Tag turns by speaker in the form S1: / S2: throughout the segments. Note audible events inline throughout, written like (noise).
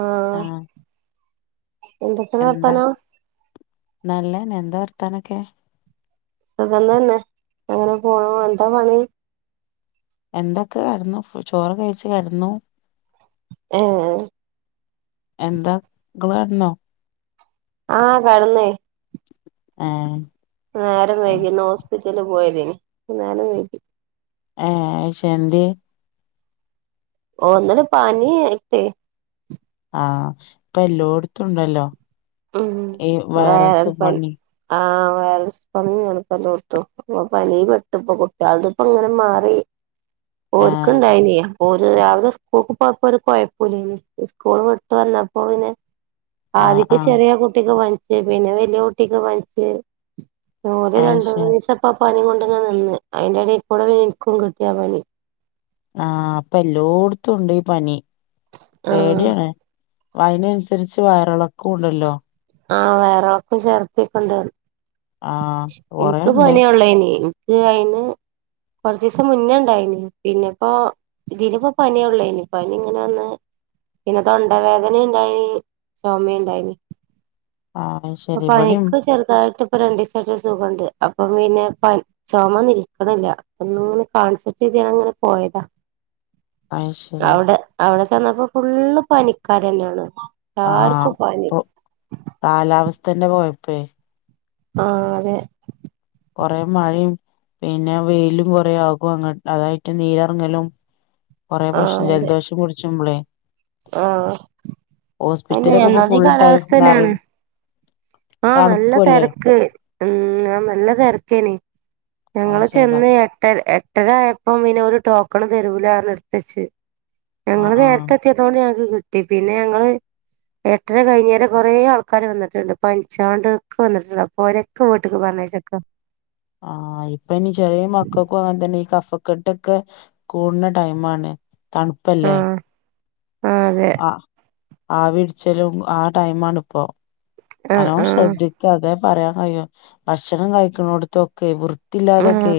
S1: ആഹ
S2: ആഹ്
S1: എന്തൊക്കെ വർത്താനം.
S2: നല്ലന്ന എന്താ വർത്താനൊക്കെ.
S1: അത തന്നെ അങ്ങനെ പോണു എന്താ പണി.
S2: എന്തൊക്കെ കിടന്നു ചോറ് കഴച്ച് കടന്നു.
S1: ഐ
S2: എന്താ മക്കൾ വന്നോ
S1: ആഹ് കടന്നേ.
S2: ആഹ
S1: നേരം വൈകി ഇന്ന് ഹോസ്പിറ്റല പോയത്ന് നേരം വൈിക്കി.
S2: ആഹശെ എന്ത്യേ
S1: ഓ ന്നലെ പാനി എട്ടേ
S2: ആഹ് ഇപ്പ എല്ലോടത്തുംണ്ടല്ലോ
S1: ഉം
S2: ഈ
S1: വയറൽ
S2: വൈറസ്
S1: പനി
S2: പണി.
S1: ആഹ് (unintelligible) പനി പെട്ട് ഇപ്പ കുട്ടിയാൾദെ, ഇപ്പ ഇങ്ങനെ മാറി. ഓര്ക്ക്
S2: ആഹ്
S1: ഇണ്ടായിനെ. ഓര്‌, രാവിലെ സ്കൂൾക്ക് പോയപ്പോ ഒരു കോഴപ്പില്ല സ്കൂൾ വിട്ട് വന്നപ്പോന്നെ.
S2: ആഹ്
S1: (unintelligible)
S2: ആഹ്
S1: കുട്ടിക്ക് പനിച്ച് പിന്നെ വലിയ കുട്ടിക്ക് പനിച്ച്. ഒല് രണ്ട്
S2: അയ്ശരി
S1: മൂന്നീസം. അപ്പ പനി കൊണ്ട് നിന്ന് അതിന്റെടയിൽ കൂടെ ൻക്കും കിട്ടിയാ പനി.
S2: ആഹ് അപ്പൊ എല്ലോടത്തും ഉണ്ട് ഈ പനി
S1: ആഹ്
S2: പേടിയാണ്. അയ്നനുസരിച്ച് വയറിളക്കും. ഉണ്ടല്ലോ.
S1: ആഹ് വയറിളക്കോം ഛർത്തി കൊണ്ട്
S2: ആഹ്
S1: എനിക്ക്
S2: കൊറേണ്ട്
S1: പനിയൊള്ളനി. അയിന് കൊറച്ചിസം മുന്നണ്ടായിന് പിന്നെപ്പോ. ഇതിനിപ്പോ പനിയള്ളേനി പനി ഇങ്ങനെന്ന്. പിന്നെ തൊണ്ടവേദന ഉണ്ടായിന് ചുമ ഉണ്ടായിന്.
S2: അഹ്
S1: പ്പ പനിക്ക് ചെറുതായിട്ട് ഇപ്പൊ രണ്ടു ദിസായിട്ടരു സുഖണ്ട് അപ്പം പിന്നെ പ ചുമ നിൽക്കിണില്ല, പ്പനിങ്ങ കാണിച്ചട്ടെങ്ങിനെ പോയതാ.
S2: അയ്ശരി
S1: അവിടെ അവിടെ ചന്നപ്പോ ഫുള്ള് പനിക്കാർതന്നെയാണ്.
S2: ആഹ് പ്പൊ കാലാവസ്ഥന്നന്റെ കൊഴപ്പെ
S1: ആഹ് അതെ.
S2: കൊറെ മഴേം പിന്നെ വെയിലും കുറേ ആകും അങ്ങ അതായിട്ട് നീരിറങ്ങലും. കൊറെേ
S1: ആഹ്
S2: പ്രശ്നം
S1: അതെ
S2: ജലദോഷം പുടിച്ച് മ്പളേ.
S1: ആഹ് പിന്നെ
S2: ഇപ്പൊ
S1: ഒന്നാമത്
S2: ഫുൾ ടൈം
S1: കാലാവസ്ഥ
S2: നെറിം
S1: തന്നെയാണ്. ആഹ് നല്ല
S2: തണുപ്പുല്ലേ
S1: തെരക്ക്. ഉം ആ നല്ല തിരക്കേന്
S2: അത്
S1: നഞങ്ങള്
S2: ശരിന്നാ
S1: ചെന്ന് എട്ടര എ എട്ടര ആയപ്പോ പിന്നെ ഓരു ടോക്കണും തരൂലറിഞ്ഞ് നിർത്തിച്ച്
S2: ആഹ്
S1: ഞങ്ങള്
S2: ആഹ്
S1: നേരത്തെ ത്തിയതോണ്ട് ഞങ്ങക്ക് കിട്ടി പിന്നെ ഞങ്ങള് ഏട്ടര കഴിഞ്ഞേരം കുറെ ആൾക്കാര് വന്നിട്ടുണ്ട് പനിച്ചാണ്ട് ക്കെ വന്നിട്ടുണ്ട് അപ്പോ ഓര് ക്കോട്ട്ക്ക് പറഞ്ഞയച്ചക്കാ
S2: (inaudible) ആ ഇപ്പ ഇനി ചെറിയ മക്കൾക്കും അങ്ങനെ തന്നെ ഈ കഫക്കെട്ടൊക്കെ കൂടുന്ന ടൈം ആണ്. തണുപ്പല്ലേ?.
S1: ആ അതെ
S2: അ ആവിപിടിച്ചലും ആ ടൈമാണ് ഇപ്പോ
S1: ആഹ്
S2: നല്ലോണം
S1: ആഹ്
S2: ശ്രദ്ധി ക്ക്‌ അതെ പറയാൻ കഴിയു ഭക്ഷണം കഴിക്കുണടത്തൊക്കെ
S1: ആഹ്
S2: വൃത്തില്ലാതൊക്കെ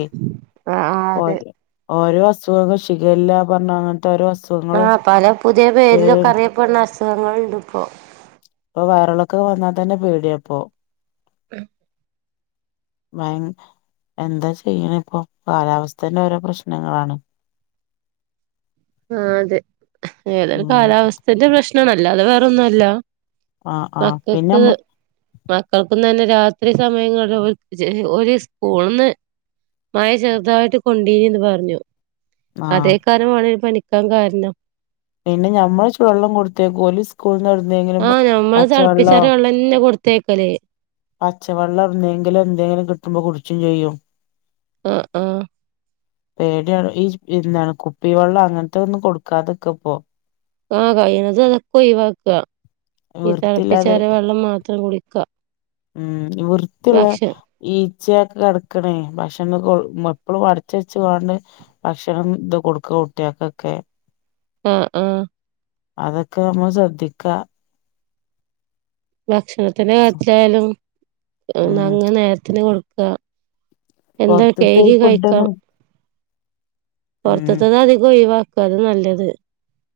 S1: ആഹ് ആഹ് അതെ
S2: ഓരോ ഓരോ അസുഖങ്ങൾ ഷിഗല്ല പറഞ്ഞാ അങ്ങനത്തെ ഓരൊ അസു
S1: ആ പല പുതിയ പേരിലൊക്കെ അറിയപ്പെടുന്ന അസുഖങ്ങളുണ്ട് ഇപ്പോ
S2: ഇപ്പൊ വയറിളക്കം വന്നാ തന്നെ പേടിയപ്പോ.
S1: ഉം
S2: (unintelligible) എന്താ ചെയ്യണ ഇപ്പോ കാലാവസ്ഥേന്റെ ഓരോ പ്രശ്നങ്ങളാണ്.
S1: ആഹ് അതെ ഏതൊരു
S2: ഉം
S1: കാലാവസ്ഥേന്റെ പ്രശ്നമല്ലാതെ വേറൊന്നുല്ല.
S2: ആ ആ പിന്നെ
S1: മക്കക്ക്
S2: മ്മ
S1: മക്കൾക്ക് തന്നെ രാത്രി സമയങ്ങളിൽ ഒരു സ്കൂളിന്ന് മഴ ചെറുതായിട്ട് കൊണ്ടീനന്ന് പറഞ്ഞു
S2: ആ
S1: അതേ കാരമാണ് പനിക്കാൻ കാരണം.
S2: പിന്നെ ഞമ്മള ചു വെള്ളം കൊടുത്തേക്കും ഓല് സ്കൂളന്ന് എവിടുന്നെങ്കിലും പച്ചവെള്ളോ
S1: ഇല്ല കൊടുത്തേക്കല്
S2: പച്ചവെള്ളം എന്തെങ്കിലും എന്തെങ്കിലും കിട്ടുമ്പോ കുടിച്ചും ചെയ്യും.
S1: ആഹ് ആഹ്
S2: പേടിയാണ് ഈ എന്താണ് കുപ്പി വെള്ളം അങ്ങനത്തെ ഒന്നും കൊടുക്കാതെ ഇരിക്ക ഇപ്പോ
S1: ആ കഴിവതും അതൊക്കെ ഒഴിവാക്കുക. ഈ
S2: വൃത്തിയില്ലാതെ
S1: തിളപ്പിച്ചാറിയ വെള്ളം മാത്രം കുടിക്കാ
S2: ഉം വൃത്തിയുള്ള ഈച്ചയൊക്കെ കിടക്കണേ ഭക്ഷണം എപ്പഴും അടച്ച് വെച്ച്കാണ്ട് ഭക്ഷണം ഇത് കൊടുക്കുക കുട്ടിയക്കൊക്കെ
S1: ആഹ് ആഹ്
S2: അതൊക്കെ നമ്മ ശ്രദ്ധിക്ക
S1: ഭക്ഷണത്തിന്റെ കര്യത്തിലായാലും
S2: ഉം
S1: അങ്ങ് നേരത്തിന് കൊടുക്കുക. എന്താ
S2: പൊറത്ത്ത്തെ ഈ
S1: കേഴകി കഴിക്ക
S2: ഫുഡൊന്നും ഉം
S1: പുറത്തത്തത് അധികം ഒഴിവാക്കുക അതാനല്ലത്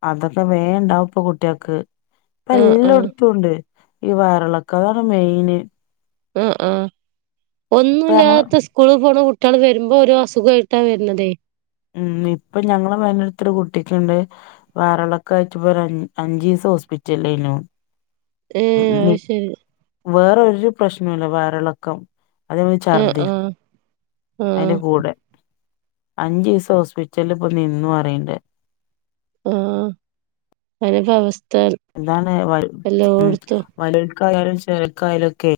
S2: അതൊക്കെ വേണ്ടാ ഇപ്പൊ കുട്ടികൾക്ക് ഇപ്പ
S1: ആഹ്
S2: എല്ലാം
S1: ആഹ്
S2: എടുത്തുണ്ട്. ഈ വയറിളക്കാണ് മെയിന്
S1: ആ ആഹ്
S2: ഇപ്പ ഞങ്ങള്
S1: ഒന്നുമില്ലാത്ത സ്കൂളിൽ പോണ കുട്ടികൾ വരുമ്പോ ഒരു അസുഖമായിട്ടാ വരുന്നതേ
S2: ഉം ഇപ്പ ഞങ്ങള് വയ നടുത്തൊരു കുട്ടിക്കുണ്ട്. വയറിളക്കാ ആയിട്ടിപ്പോ അഞ്ച് ദിവസം ഹോസ്പിറ്റലായിരുന്നു.
S1: ഏഹ് അത് ശരി
S2: വേറൊരു പ്രശ്‌നംല്ല വയറിളക്കം അത് പോലെ
S1: ആഹ്
S2: ചർതിയും
S1: ആഹ് ആഹ്
S2: അതിന്റെ കൂടെ അഞ്ചു ദിവസം ഹോസ്പിറ്റലിൽ ഇപ്പൊ നിന്നും പറിയണ്ട്.
S1: ആ അങ്ങനത്തെ അവസ്ഥയായി.
S2: എന്താണ് വ ഉ വലൽക്കായാലും ചെരക്കായാലും ഒക്കെ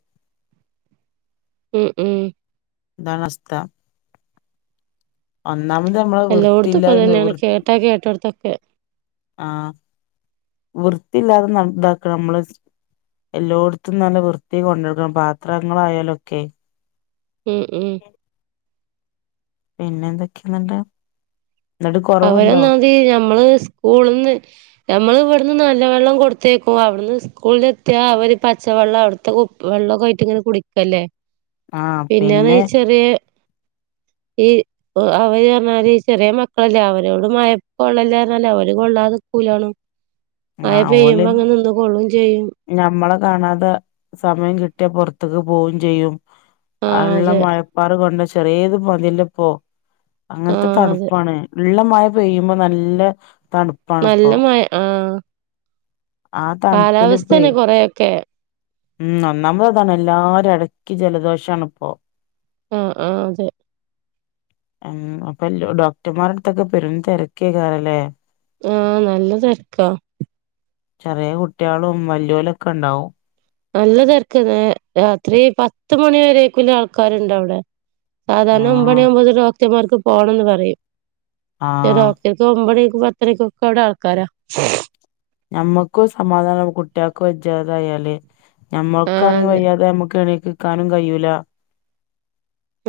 S1: ഉം ഉം
S2: താണവസ്ഥ നമ്മളെ
S1: എല്ലാം എടുത്തപ്പ
S2: വൃത്തിയില്ലായ്മ
S1: ഇങ്ങനെ
S2: വൃ
S1: കേട്ടാ കേ കേട്ടടുത്തക്കേ
S2: ആഹ് വ്യത്തിയില്ലാതെ ഇതാക്കണം നമ്മള് എല്ലായിടത്തും നല്ല വൃത്തി കൊണ്ടെടുക്കണം പാത്രങ്ങളായാലൊക്കെ
S1: ഉം ഉം
S2: പിന്നെ എന്തൊക്കെയുണ്ട്
S1: അവരന്നാതി ഞമ്മള് സ്കൂളിന്ന് മ്മൾ ഇവിടുന്ന് നല്ല വെള്ളം കൊടുത്തേക്കും അവിടുന്ന് സ്കൂളില എത്തിയാ അവര് പച്ചവെള്ളം അവിടുത്തെ വെള്ളമൊക്കായിട്ട് ഇങ്ങനെ കുടിക്കല്ലേ
S2: ആ
S1: പിന്നത്
S2: പിന്നെ
S1: വെച്ചാല് ഈ അവര്‌പഞ്ഞാല് ചെറിയ മ ളല്ലേ അവരോട് മഴക്കൊള്ളല്ലർഞ്ഞ അവരു കൊള്ളാതെക്കൂലാണും മയ
S2: ആ
S1: പെയ്യുമ്പോ
S2: ഓല്
S1: അങ്ങനിന്ന് കൊള്ളും ചെയ്യും
S2: ഞമ്മളെ കാണാതെ സമയം കിട്ടിയാ പൊറ്ത്ത്ക്ക് പോവും ചെയ്യും ആ ഉള്ള മഴപ്പാറ് കൊണ്ട ചെറിയേത് മതില്ലോപോ
S1: ആ
S2: അങ്ങൻത്തെ
S1: അതെ
S2: തണുപ്പാണ് ഉള്ള മഴ പെയ്യുമ്പോ നല്ല തണു
S1: നല്ല മഴ ആഹ്
S2: ആ
S1: കാലാവസ്ഥന്നെ കൊറേ ഒക്കെ
S2: ഉഹ് ഒന്നാമതതാണ് എല്ലാരു അടക്കി ജലദോഷണ് ഇപ്പോ.
S1: ആഹ് ആഹ് അതെ
S2: ഉഹ് അപ്പൊ എല്ലൊ ഡോക്ടർമാരടുത്തൊക്കെ പെരും തെരക്കയ്ക്കാരല്ലെ
S1: ആഹ് നല്ല തെര്ക്കാ
S2: ചെറിയേ കുട്ട്യാളും വെല്ല്യോലൊക്കെണ്ടാവും
S1: നല്ല തെക്കെയ്നു രാത്രി പത്ത് മണി വരേക്കുള്ള ആൾക്കാരുണ്ടവിടെ സാധാരണ
S2: ആഹ്
S1: ഒമ്പണിയാവുമ്പോത്തിനു ഡോക്ടർമാർക്ക് പോണംന്ന് പറയും ശെ
S2: ആഹ്
S1: ഡോക് ചെൽപ്പോ ഒമ്പണിക്കും പത്തണിക്കൊക്കെ അവ്ടെ ആൾക്കാരാ
S2: ഞമ്മക്കു സമാധാന കുട്ട്യാൾക്ക് വെജ്ജാതായാല്
S1: ആ
S2: ഞമ്മൾക്കാണെങ്കി
S1: അതെ
S2: വയ്യാതായ നമ്മുക്ക് എണീക്കിക്കാനും കഴിയൂല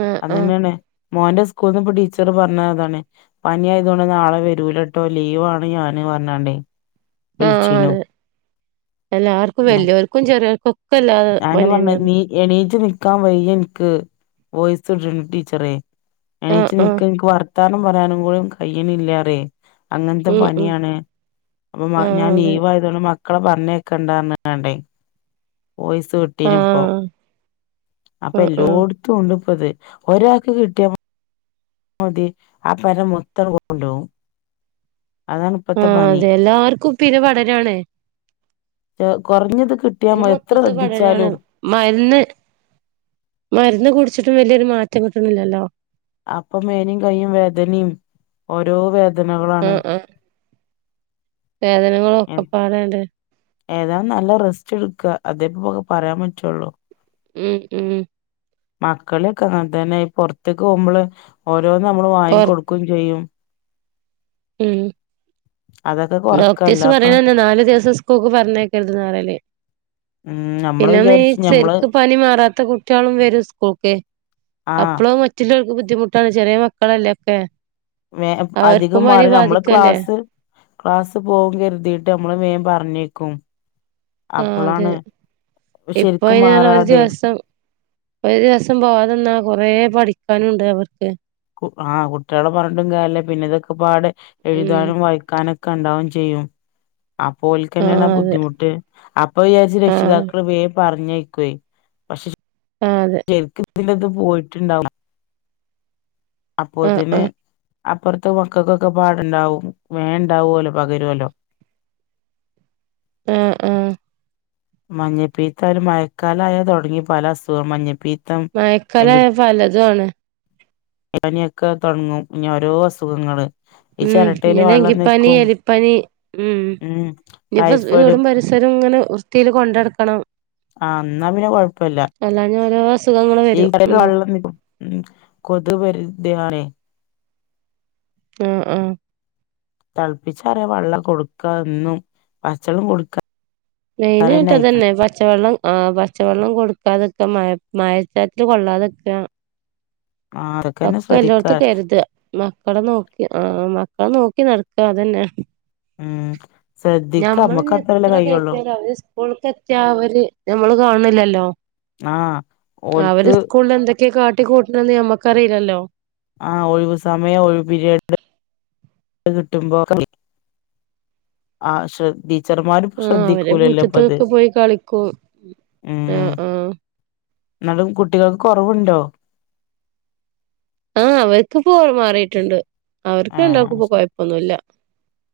S1: ആ ആ
S2: അതെന്നേണ് മോന്റെ സ്കൂൾന്ന് ഇപ്പൊ ടീച്ചറ് പറഞ്ഞ അതാണ് പനി ആയതോണ്ട് നാളെ വരൂലട്ടോ ലീവാണ് ഞൻ പറഞ്ഞാണ്ടെ
S1: ആഹ് അതെ എല്ലാർക്കും വെല്ല്യോൽക്കും ചെറിയോൽക്കൊ
S2: അഹന്നെ പർഞ്ഞെ നീ എണീച്ച് നിക്കാൻ വയ്യെനിക്ക് വോയിസ് (unintelligible) ടീച്ചറെ.
S1: ആഹ്
S2: എണീച്ച്
S1: ആഹ്
S2: നിക്ക് ഇൻക്ക് വർത്താനം പറയാനും കൂടി കയ്യ്ണില്ലാറേ. അങ്ങൻത്ത
S1: ഉം ഉം
S2: പനിയാണ് അപ്പൊ മ
S1: ആഹ്
S2: ഞാൻ
S1: അതെ
S2: ലീവായ് ക്ക്ണ മക്കളെ പർഞ്ഞേക്കണ്ടാ ർഞ്ഞ്ക്കാണ്ടെ. വോയ്സ് വിട്ടിനിപ്പോ
S1: ആഹ്
S2: അപ്പ
S1: ആഹ് ആഹ്
S2: എല്ലോട് ത്തുണ്ട്പ്പത് ഒരാക്ക് കിട്ട്യാ മതി ആഹ് പെര മൊത്താണ്ട് കൊണ്ടോവും. അതാണ് ഇപ്പത്തെ
S1: ആഹ്
S2: പനി
S1: അതെ എല്ലാർക്കും പിര് പടരാണേ.
S2: ഏഹ് കൊർഞ്ഞത് കിട്ട്യാ മ എത്ര ശ്രദ്ധിച്ചാലും.
S1: മര്ന്ന് മര്ന്ന് കുട്ച്ചിട്ടും വല്ല്യരു മാറ്റം കിട്ട്ണില്ലല്ലോ.
S2: അപ്പം മേനി കയ്യു വേദനിം ഓരോ വേദനകളാണ്.
S1: വേദനകള് ഒക്കെ പാടങ്ങട്ട്
S2: ഏതാലും നല്ല റസ്റ്റ്ട്ക്ക അതേപ്പൊ പറയാൻ പറ്റുള്ളൂ.
S1: ഉം ഉം
S2: മക്കളെക്കെ അങ്ങ തന്നെ ഇ പൊറ്ത്ത്ക്ക് പോകുമ്പള് ഓരോന്ന് നമ്മള് വാങ്ങി
S1: പൊറ
S2: കൊട്ക്കും ചെയ്യും.
S1: ഉം
S2: അതൊക്കെ കൊറക്കല്ല
S1: ഡോക്ടേഴ്സ്
S2: അപ്പൊ
S1: പറിണന്ന നാല് ദിവസം സ് ക്കൂക്ക് പർഞ്ഞേക്കര്ത് ന്നറിയല്
S2: ഉം നമ്മള്
S1: പിന്നെ
S2: വിചാരിച്ചു ഞമ്മള്
S1: നീശെര്ക്ക് പനി മാറാ ത്ത കുട്ട്യാളും വരു സ്കൂൾക്ക്
S2: ആഹ്
S1: അപ്പളും മ റ്റില്ലോർക്ക് ബുദ്ധിമുട്ടാണ് ചെറിയ മക്കളെല്ലെ ഒക്കെ.
S2: മേം പ്
S1: അവർക്കും
S2: അധികം
S1: പനി
S2: മാറി നമ്മള്
S1: ബാധിക്കല്ലേ
S2: ക്ലാസ് ക്ലാസ് പോവും കര്തീട്ട് നമ്മള് മേം പർഞ്ഞേക്കും.
S1: ആഹ് അതെ
S2: ശരിക്കും
S1: ഇപ്പയ്നാറ്ഞ്ഞ ഒരു
S2: മാറാതെ
S1: ദിവസം ഒരു ദിവസം പോവാത് ന്നാ കൊറേ പഠിക്കാനുണ്ട് അവർക്ക്.
S2: കു ആഹ് കുട്ട്യാളെ പർഞ്ഞ്ട്ടും കാര്യല്ല പിന്നെ ഇതൊക്കെപ്പാട്
S1: ഉം
S2: എഴുതാനും വായിക്കാനൊ ക്കണ്ടാവും ചെയ്യും. അപ്പോല്ക്കെന്നേണ് ആ
S1: ആഹ് അതെ
S2: ബുദ്ധിമുട്ട് അപ്പ യാരിച്ച്
S1: ആഹ്
S2: രക്ഷിതാക്കള് വേ പർഞ്ഞയ്ക്കെ. പക്ഷെ
S1: ആഹ് അതെ
S2: ചെര്ക്ക് ഇതിന്റെത് പോയിട്ടുണ്ടാ
S1: ആഹ്
S2: അപ്പോത്തിന്
S1: ആഹ്
S2: അപ്പർത്തെ മക്കൾക്കൊക്കെ പാട്ണ്ടാവും വേ ണ്ടാവൊല്ലോ പകരൊല്ലോ.
S1: ഏഹ് ഏഹ്
S2: മഞ്ഞപ്പീത്തായലും മഴക്കാലയാ തൊട്ങ്ങി പല അസുഖം മഞ്ഞപ്പീ
S1: മഴക്കാലായ പലതും ആണ്.
S2: എനെയൊക്കെ തൊട്ങ്ങും ഇഞ്ഞി ഓരോ അസുഖങ്ങള് ഈ
S1: ഉം
S2: ചിരട്ടയില്
S1: ഇഞ്ഞ്
S2: വെള്ളം
S1: ഡങ്കിപ്പനി,
S2: നിക്കും
S1: എലിപ്പനി ഉം ഞ്ഞ്പ്പം
S2: ടൈഫോയിഡ്
S1: എഔടം വരെ സരങ്ങനെ വൃത്തീൽ കൊണ്ടട്ക്കണം.
S2: ആഹ് ന്നാ പിന്നെ കൊഴപ്പല്ല.
S1: അല്ലാഞ്ഞ ഓരോ അസുഖങ്ങള്
S2: ഈ
S1: വരും
S2: (unintelligible)
S1: ഉം
S2: വള്ളം നിപ്പു ഉം കൊതു വരതയാണ്
S1: ആഹ് ആഹ്
S2: തൾപ്പിച്ചാറിയ വള്ളം കൊടുക്ക ന്നും വച്ചളും കൊട്ക്കാ
S1: മെയ്നായിട്ട് അതന്നെ പച്ചവള്ളം ആഹ് പച്ചവള്ളം കൊട്ക്കാതക്ക മഴ (unintelligible) കൊള്ളാതക്ക.
S2: ആ അതൊക്കെന്നെ
S1: ഒക്കെ
S2: ശ്രദ്ധിക്ക
S1: എല്ലോട്ത്തും കര്ത. മക്കളെ നോക്കി ആഹ് മക്കളെ നോക്കി നട്ക്കാ അതന്നേ.
S2: ഉം സദ്ധിക്ക മ്മക്ക് അത്ര ല്ലെ കയ്യള്ളൂ.
S1: കൂൾക്ക് എത്ത്യാ ഒര് നമ്മള് കാണ്ല്ലല്ലോ
S2: ആ
S1: അവര്
S2: ഓൽക്ക്
S1: സ്കൂൾൽ എന്ത ക്കെ കാട്ടിക്കൂട്ട്ണന്ന് നമ്മക്കറിലല്ലോ.
S2: ആ ഒഴിവ് സമയം ഒഴിവി (unintelligible) കിട്ട്മ്പോ ക്ക വി ആഹ് ശ്രദ്ധി ച്ചർമാരും
S1: ആ അവര്
S2: ശ്രദ്ധിക്കൂലല്ലോ പ്പ ത്
S1: മുറ്റത്തൊക്കെ പോയി കളിക്കും ആ
S2: ഉം
S1: ആ
S2: ന്നാലും കുട്ടികൾക്ക് കൊറവ്ണ്ടോ?
S1: ആഹ് അവർക്കിപ്പോ മാറിയിട്ടുണ്ട് അവർക്ക്
S2: ആ
S1: ഉണ്ടാക്കും ഇപ്പൊ കൊഴപ്പൊന്നുമല്ല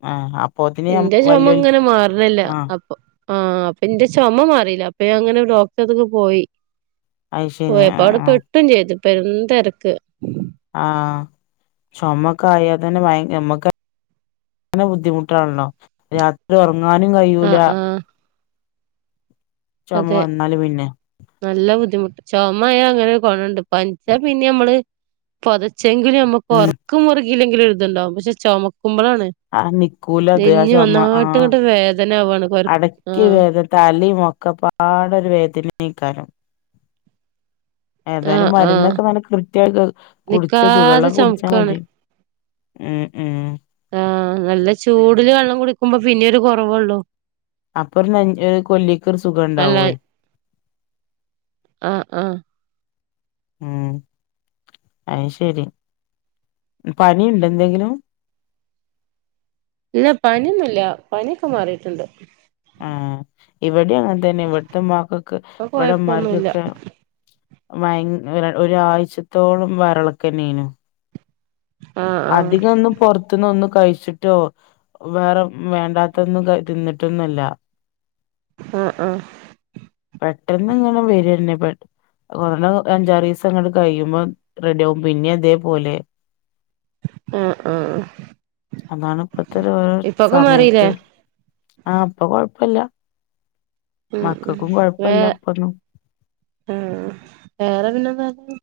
S2: ആ അപ്പോത്തിന്
S1: എന്റെ ചുമ
S2: വല്യോൽ
S1: ഇങ്ങനെ മാറണല്ല
S2: ആ
S1: അപ്പൊ ആഹ് അപ്പൊ എന്റെ ചുമ മാറിയില്ല അപ്പൊ അങ്ങനെ ഒരു ഡോക്ടർത്തൊക്കെ പോയി
S2: അത് ശരി
S1: ഓയപ്പ
S2: ആ
S1: അട
S2: ആ
S1: പെട്ടും ചെയ്തു ഇപ്പ എന്താ ഇക്ക്
S2: ആഹ് ചൊമ്മക്ക ആയ തന്നെ ഭയ അങ്ങനെ ബുദ്ധിമുട്ടാണല്ലോ രാത്രി ഉറങ്ങാനും
S1: ആ
S2: കഴൂല
S1: ആ
S2: ചുമ
S1: അതെ
S2: വന്നാല് പിന്നേ
S1: നല്ല ബുദ്ധിമുട്ട് ചുമമയ അങ്ങനെ കുണുണ്ട്ഞ്ച്ചാ പിന്നെ നമ്മള് പൊതച്ചെങ്കിലും നമ്മക്ക്
S2: ഉം
S1: ഉറക്കും മുറുകല്ലെങ്കിലും എഴുതുണ്ടാവും പക്ഷെ ചുമക്കുമ്പോളാണ്
S2: ആഹ് നിക്കൂല അത് ആഹ്
S1: നെഞ്ഞ്
S2: ചുമ
S1: ഒന്നായിട്ട്
S2: ആഹ്
S1: ഇങ്ങട്ട് വേദന ആവാണ് കൊര
S2: അടക്ക
S1: ആഹ്
S2: വേദന തലിയുമൊക്കെ പാടൊരു വേദനക്കാലം ഏതായാലും
S1: ആഹ് ആഹ്
S2: മരുന്നൊക്കെ നനക്ക് കൃത്യമായി കുടിച്ച
S1: നിക്കാതെ
S2: ചൂടുള്ളൊക്കെ കുടിച്ചാ
S1: ചുമക്കാണ്
S2: മതി ഉം ഉം
S1: ആഹ് നല്ല ചൂടില് വെള്ളം കുടിക്കുമ്പോ പിന്നെ ഒരു കുറവള്ളൂ
S2: അപ്പറ ന കൊല്ലിക്കർ സുഖ
S1: അല്ല
S2: ഉണ്ടാവയി
S1: ആഹ് ആഹ്
S2: ഉം അയ്ശരി പനിയുണ്ട് എന്തെങ്കിലും
S1: ഇല്ല പനിയൊന്നുമില്ല പനിയൊക്കെ മാറിയിട്ടുണ്ട്
S2: ആഹ് ഇവിടെ അങ്ങനെ തന്നെ ഇത്ത മാഗക്ക്
S1: ഇപ്പൊ
S2: വട
S1: കൊഴപ്പൊന്നുല്ല
S2: മാർഗക്ക ഭയ ഒരാഴ്ചത്തോളം വരളക്കെന്നെനു
S1: ആഹ് ആഹ്
S2: അധിക ഒന്ന് പുറത്തുന്ന് ഒന്ന് കഴിച്ചിട്ടോ വേറെ വേണ്ടാത്തൊന്നും കഴി തിന്നിട്ടന്നല്ല
S1: ആഹ് ആഹ്
S2: പെട്ടെന്ന് ഇങ്ങെ വരന്നെ കൊറണ അഞ്ചാറ് ദിവസ അങ്ങട്ട് കഴിയുമ്പോം റെഡി ആവും പിന്നെ അതേപോലെ
S1: ആഹ് ആഹ്
S2: അതാണ് ഇപ്പത്തെ ഓരോ
S1: ഇപ്പൊക്കെ മാറില്ലേ
S2: സമയത്ത് ആഹ് ഇപ്പൊ കൊഴപ്പല്ല.
S1: ഉം ഉം
S2: മക്കക്കും
S1: വേ
S2: കൊഴപ്പല്ല ഇപ്പൊന്നും
S1: ആഹ് വേറെ പിന്നെന്തർഞ്ഞെ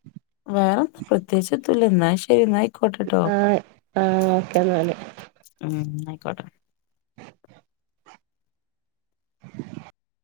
S2: വേറെന്താ പ്രത്യേകിച്ച്തുല്ല എന്നാ ശെരി എന്നായിക്കോട്ടെട്ടോ.
S1: ആഹ് ആഹ് ഓക്കെ എന്നാല്
S2: ഉം ന്നാ ആയിക്കോട്ടെ.
S1: (inaudible)